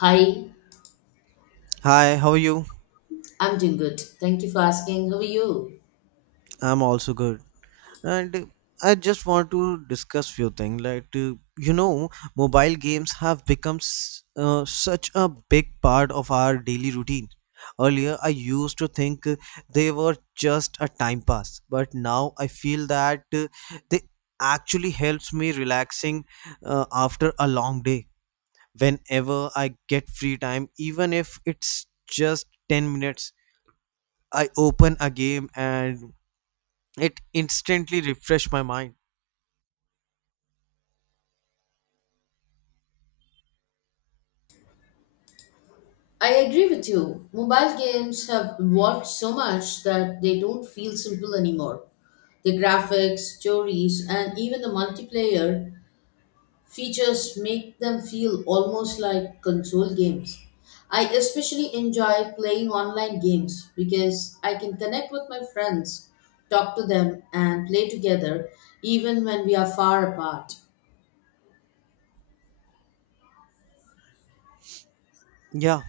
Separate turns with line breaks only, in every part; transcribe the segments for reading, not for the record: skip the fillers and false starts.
Hi,
Hi, how are you?
I'm doing good. Thank you for asking. How are you?
I'm also good. And I just want to discuss few things. You know, mobile games have become such a big part of our daily routine. Earlier, I used to think they were just a time pass, but now I feel that they actually helps me relaxing after a long day. Whenever I get free time, even if it's just 10 minutes, I open a game and it instantly refreshed my mind.
I agree with you. Mobile games have evolved so much that they don't feel simple anymore. The graphics, stories, and even the multiplayer features make them feel almost like console games. I especially enjoy playing online games because I can connect with my friends, talk to them, and play together even when we are far apart.
Yeah,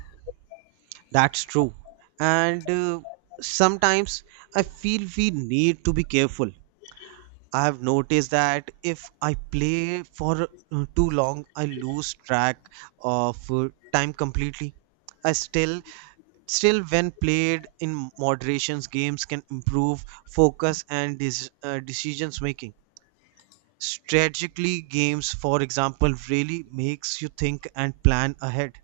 that's true. And sometimes I feel we need to be careful. I have noticed that if I play for too long I lose track of time completely. I still when played in moderations games can improve focus and decisions making. Strategically games for example really makes you think and plan ahead.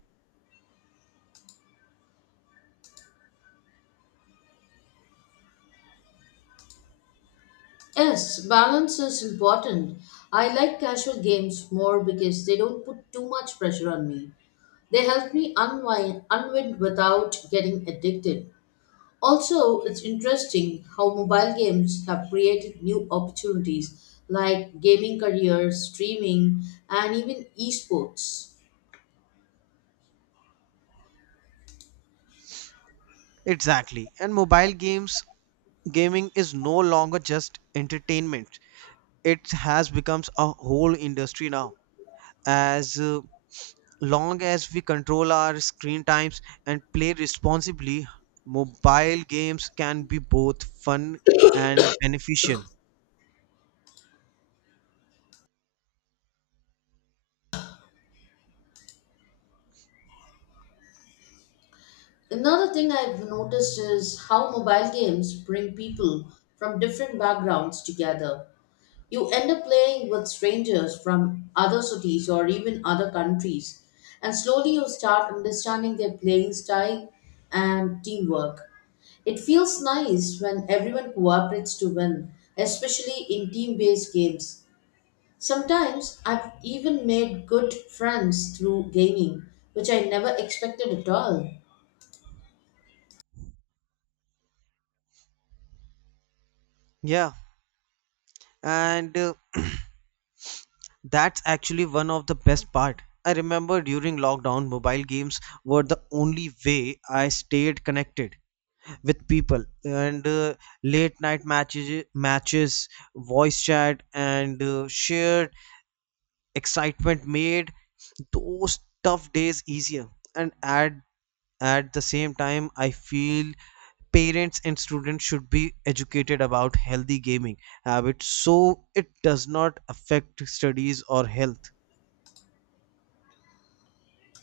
Yes, balance is important. I like casual games more because they don't put too much pressure on me. They help me unwind without getting addicted. Also, it's interesting how mobile games have created new opportunities like gaming careers, streaming, and even esports.
Exactly. And mobile games gaming is no longer just entertainment. It has become a whole industry now. As long as we control our screen times and play responsibly, mobile games can be both fun and beneficial.
Another thing I've noticed is how mobile games bring people from different backgrounds together. You end up playing with strangers from other cities or even other countries, and slowly you start understanding their playing style and teamwork. It feels nice when everyone cooperates to win, especially in team based games. Sometimes I've even made good friends through gaming, which I never expected at all.
Yeah, and that's actually one of the best part. I remember during lockdown, mobile games were the only way I stayed connected with people. And late night matches, voice chat, and shared excitement made those tough days easier. And at the same time I feel parents and students should be educated about healthy gaming habits so it does not affect studies or health.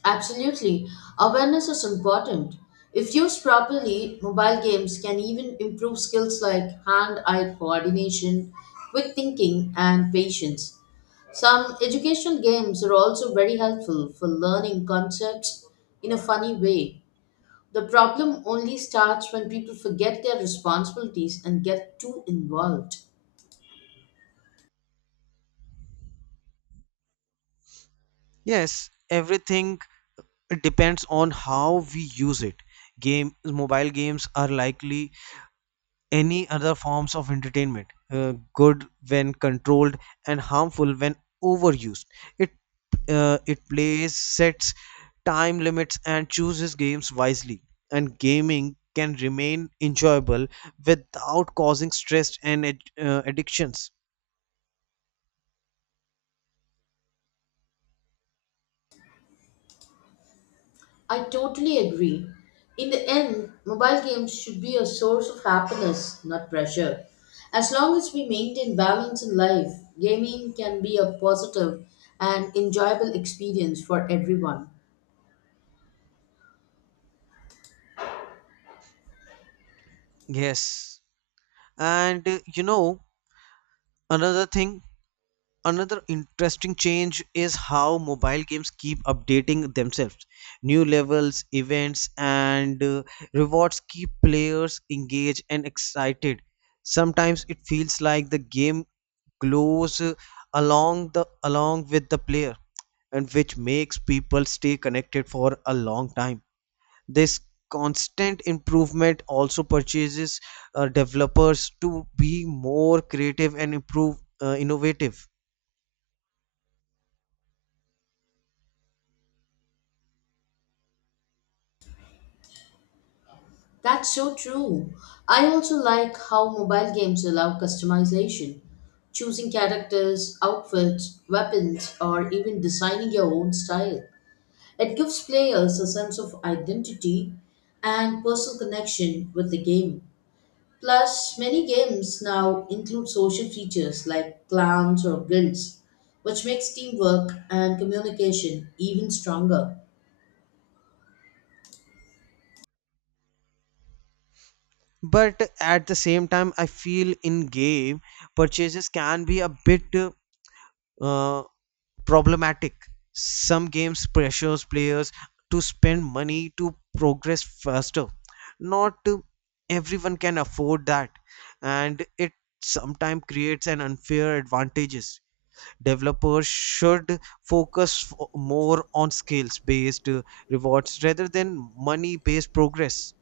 Absolutely. Awareness is important. If used properly, mobile games can even improve skills like hand eye coordination, quick thinking, and patience. Some educational games are also very helpful for learning concepts in a funny way. The problem only starts when people forget their responsibilities and get too involved.
Yes, everything depends on how we use it. Game Mobile games are likely any other forms of entertainment, good when controlled and harmful when overused. It uh, it plays sets time limits and chooses games wisely, and gaming can remain enjoyable without causing stress and addictions.
I totally agree. In the end, mobile games should be a source of happiness, not pressure. As long as we maintain balance in life, gaming can be a positive and enjoyable experience for everyone.
Yes, and you know another thing. Another interesting change is how mobile games keep updating themselves. New levels, events, and rewards keep players engaged and excited. Sometimes it feels like the game glows, along the along with the player, and which makes people stay connected for a long time. This constant improvement also purchases developers to be more creative and improve, innovative.
That's so true. I also like how mobile games allow customization. Choosing characters, outfits, weapons, or even designing your own style. It gives players a sense of identity and personal connection with the game. Plus, many games now include social features like clans or guilds, which makes teamwork and communication even stronger.
But at the same time I feel in game purchases can be a bit uh, problematic. Some games pressures players to spend money to progress faster. Not everyone can afford that, and it sometimes creates an unfair advantages. Developers should focus more on skills based rewards rather than money based progress.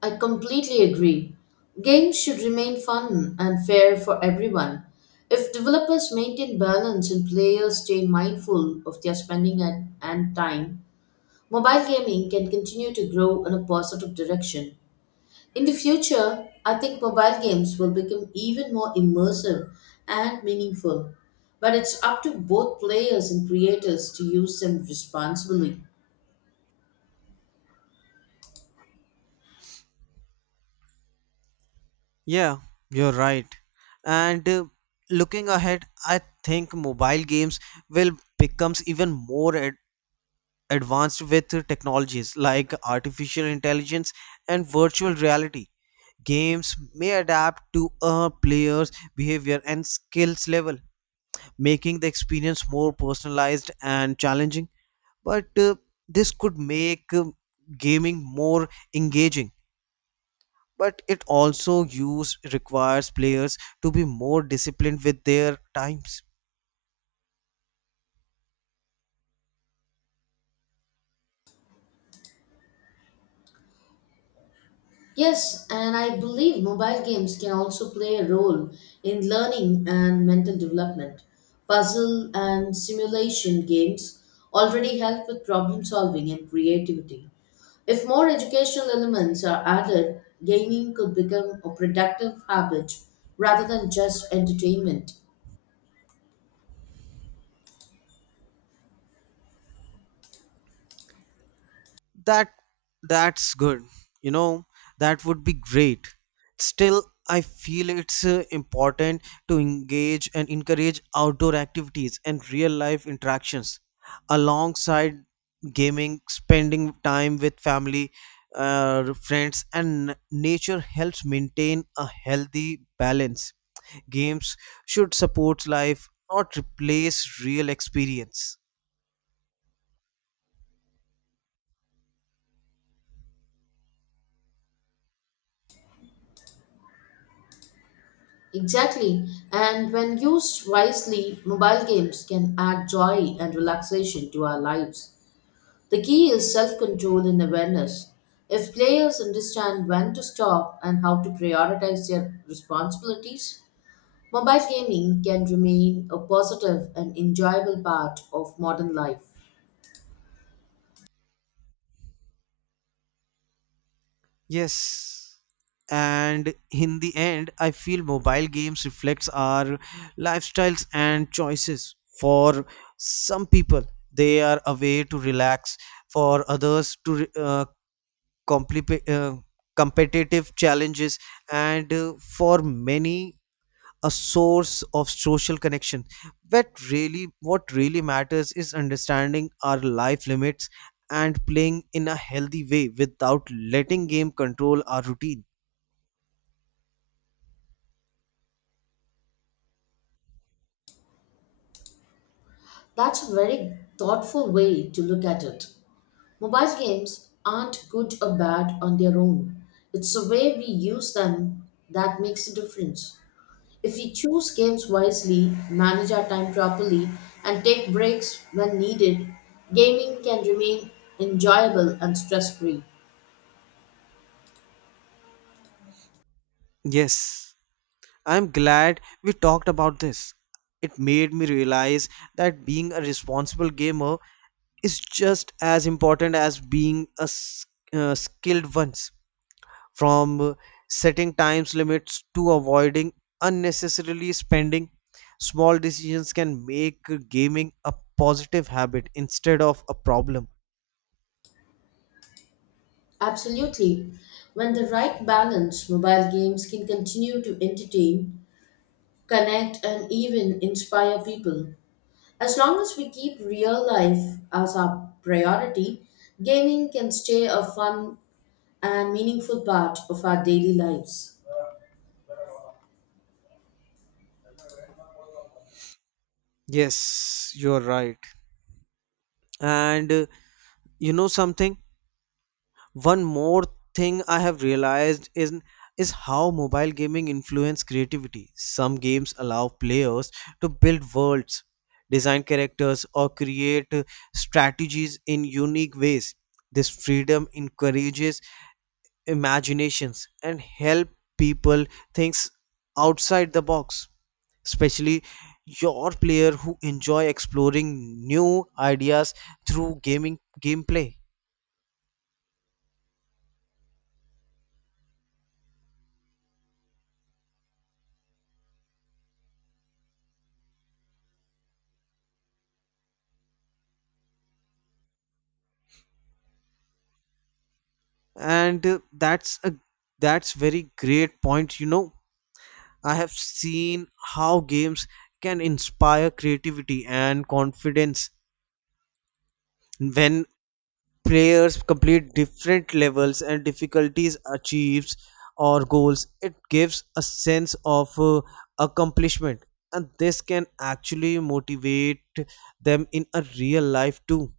I completely agree. Games should remain fun and fair for everyone. If developers maintain balance and players stay mindful of their spending and time, mobile gaming can continue to grow in a positive direction. In the future, I think mobile games will become even more immersive and meaningful, but it's up to both players and creators to use them responsibly.
Yeah, you're right. And looking ahead, I think mobile games will becomes even more ad advanced with technologies like artificial intelligence and virtual reality. Games may adapt to a player's behavior and skills level, making the experience more personalized and challenging. But this could make gaming more engaging, but it also use requires players to be more disciplined with their times.
Yes, and I believe mobile games can also play a role in learning and mental development. Puzzle and simulation games already help with problem solving and creativity. If more educational elements are added, gaming could become a productive habit rather than just entertainment.
That that's good. You know, that would be great. Still, I feel it's important to engage and encourage outdoor activities and real life interactions alongside gaming, spending time with family, friends, and nature helps maintain a healthy balance. Games should support life, not replace real experience.
Exactly, and when used wisely, mobile games can add joy and relaxation to our lives. The key is self control and awareness. If players understand when to stop and how to prioritize their responsibilities, mobile gaming can remain a positive and enjoyable part of modern life.
Yes. And in the end, I feel mobile games reflects our lifestyles and choices. For some people, they are a way to relax. For others, to compli- uh, competitive challenges. And for many, a source of social connection. But really what really matters is understanding our life limits and playing in a healthy way without letting game control our routine.
That's a very thoughtful way to look at it. Mobile games aren't good or bad on their own, it's the way we use them that makes a difference. If we choose games wisely, manage our time properly, and take breaks when needed, gaming can remain enjoyable and stress free.
Yes, I'm glad we talked about this. It made me realize that being a responsible gamer is just as important as being a skilled one. From setting times limits to avoiding unnecessarily spending, small decisions can make gaming a positive habit instead of a problem.
Absolutely. When the right balance, mobile games can continue to entertain, connect, and even inspire people. As long as we keep real life as our priority, gaming can stay a fun and meaningful part of our daily lives.
Yes, you're right. and you know something One more thing I have realized is how mobile gaming influence creativity. Some games allow players to build worlds, design characters or create strategies in unique ways. This freedom encourages imaginations and help people think outside the box, especially your player who enjoy exploring new ideas through gaming gameplay. And that's a that's very great point, you know. I have seen how games can inspire creativity and confidence. When players complete different levels and difficulties achieves or goals, it gives a sense of accomplishment, and this can actually motivate them in a real life too,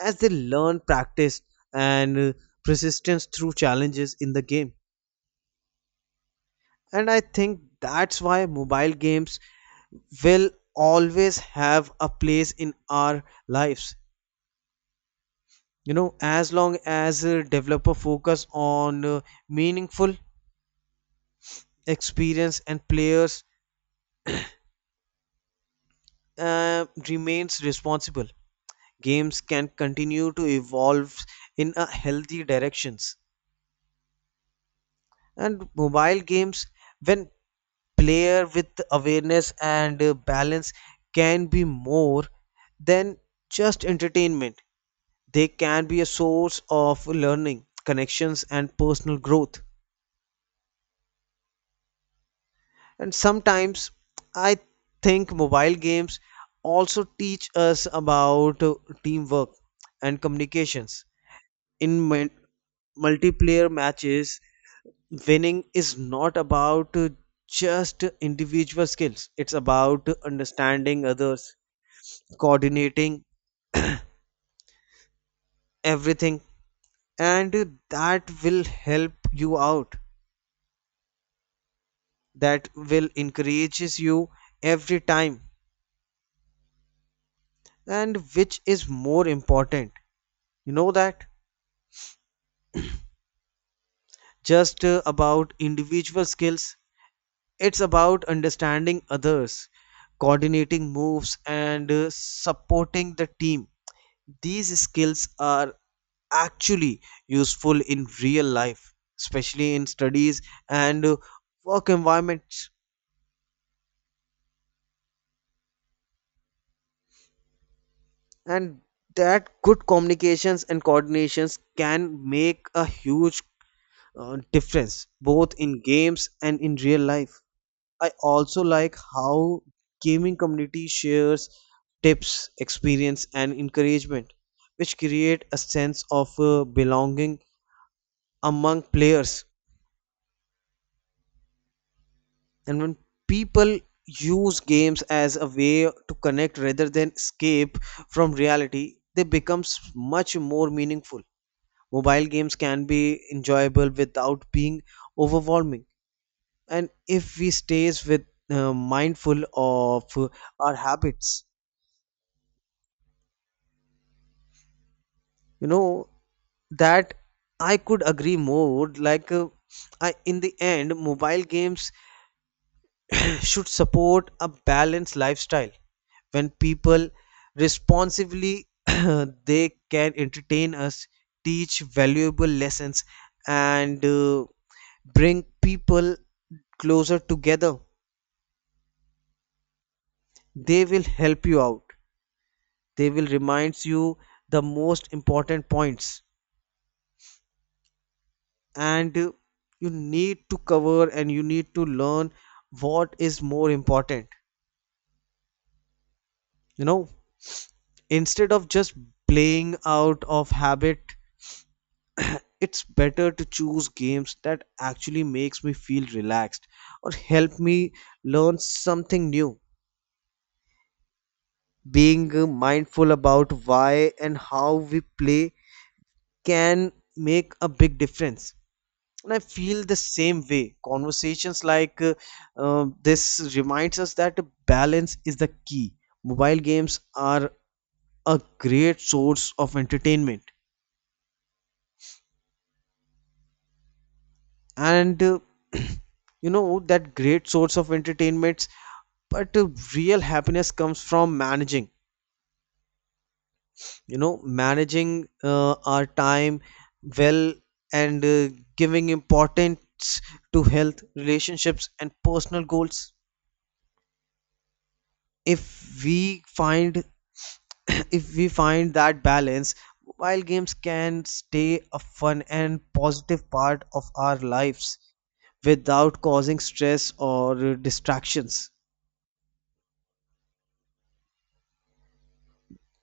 as they learn practice and persistence through challenges in the game. And I think that's why mobile games will always have a place in our lives. You know, as long as developer focus on meaningful experience and players remains responsible, games can continue to evolve in a healthy directions. And mobile games, when player with awareness and balance, can be more than just entertainment. They can be a source of learning, connections, and personal growth. And sometimes I think mobile games also teach us about teamwork and communications. In multiplayer matches, winning is not about just individual skills, it's about understanding others, coordinating everything, and that will help you out, that will encourages you every time, and which is more important, you know, that just about individual skills. It's about understanding others, coordinating moves, and supporting the team. These skills are actually useful in real life, especially in studies and work environments, and that good communications and coordinations can make a huge difference both in games and in real life. I also like how gaming community shares tips, experience and encouragement, which create a sense of belonging among players. And when people use games as a way to connect rather than escape from reality, they becomes much more meaningful. Mobile games can be enjoyable without being overwhelming, and if we stays with, mindful of our habits, you know that. I could agree more like uh, I, in the end mobile games should support a balanced lifestyle. When people responsively they can entertain us, teach valuable lessons, and bring people closer together. They will help you out, they will remind you the most important points, and you need to cover and you need to learn what is more important, you know. Instead of just playing out of habit, it's better to choose games that actually makes me feel relaxed or help me learn something new. Being mindful about why and how we play can make a big difference. And I feel the same way. Conversations like this reminds us that balance is the key. Mobile games are a great source of entertainment, and you know that, great source of entertainments. But real happiness comes from managing, you know, managing our time well, and giving importance to health relationships and personal goals. If we find if we find that balance, mobile games can stay a fun and positive part of our lives without causing stress or distractions.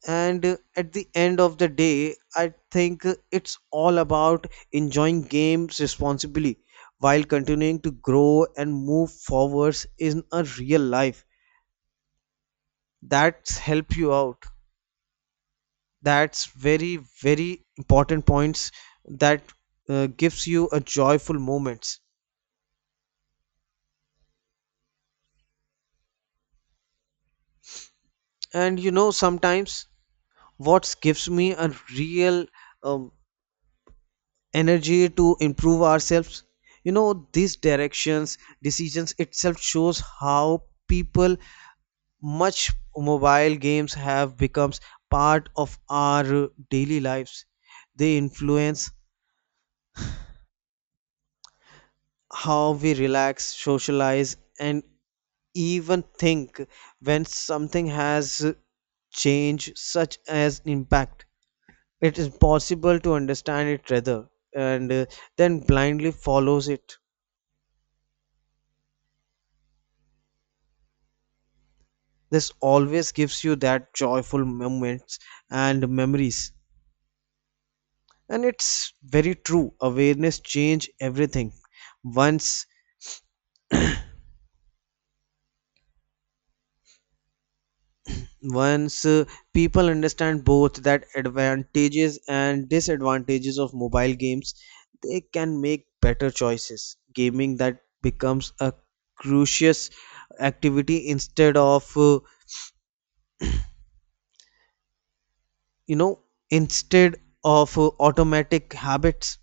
And at the end of the day I think it's all about enjoying games responsibly while continuing to grow and move forwards in a real life. That's help you out. That's very, very important points that gives you a joyful moments. And you know, sometimes what gives me a real um, energy to improve ourselves, you know, these directions, decisions itself shows how people much mobile games have becomes part of our daily lives. They influence how we relax, socialize, and even think. When something has changed such as impact, it is possible to understand it rather and then blindly follows it. This always gives you that joyful moments and memories. And it's very true, awareness change everything. Once once uh, people understand both that advantages and disadvantages of mobile games, they can make better choices. Gaming that becomes a crucious activity instead of you know instead of automatic habits.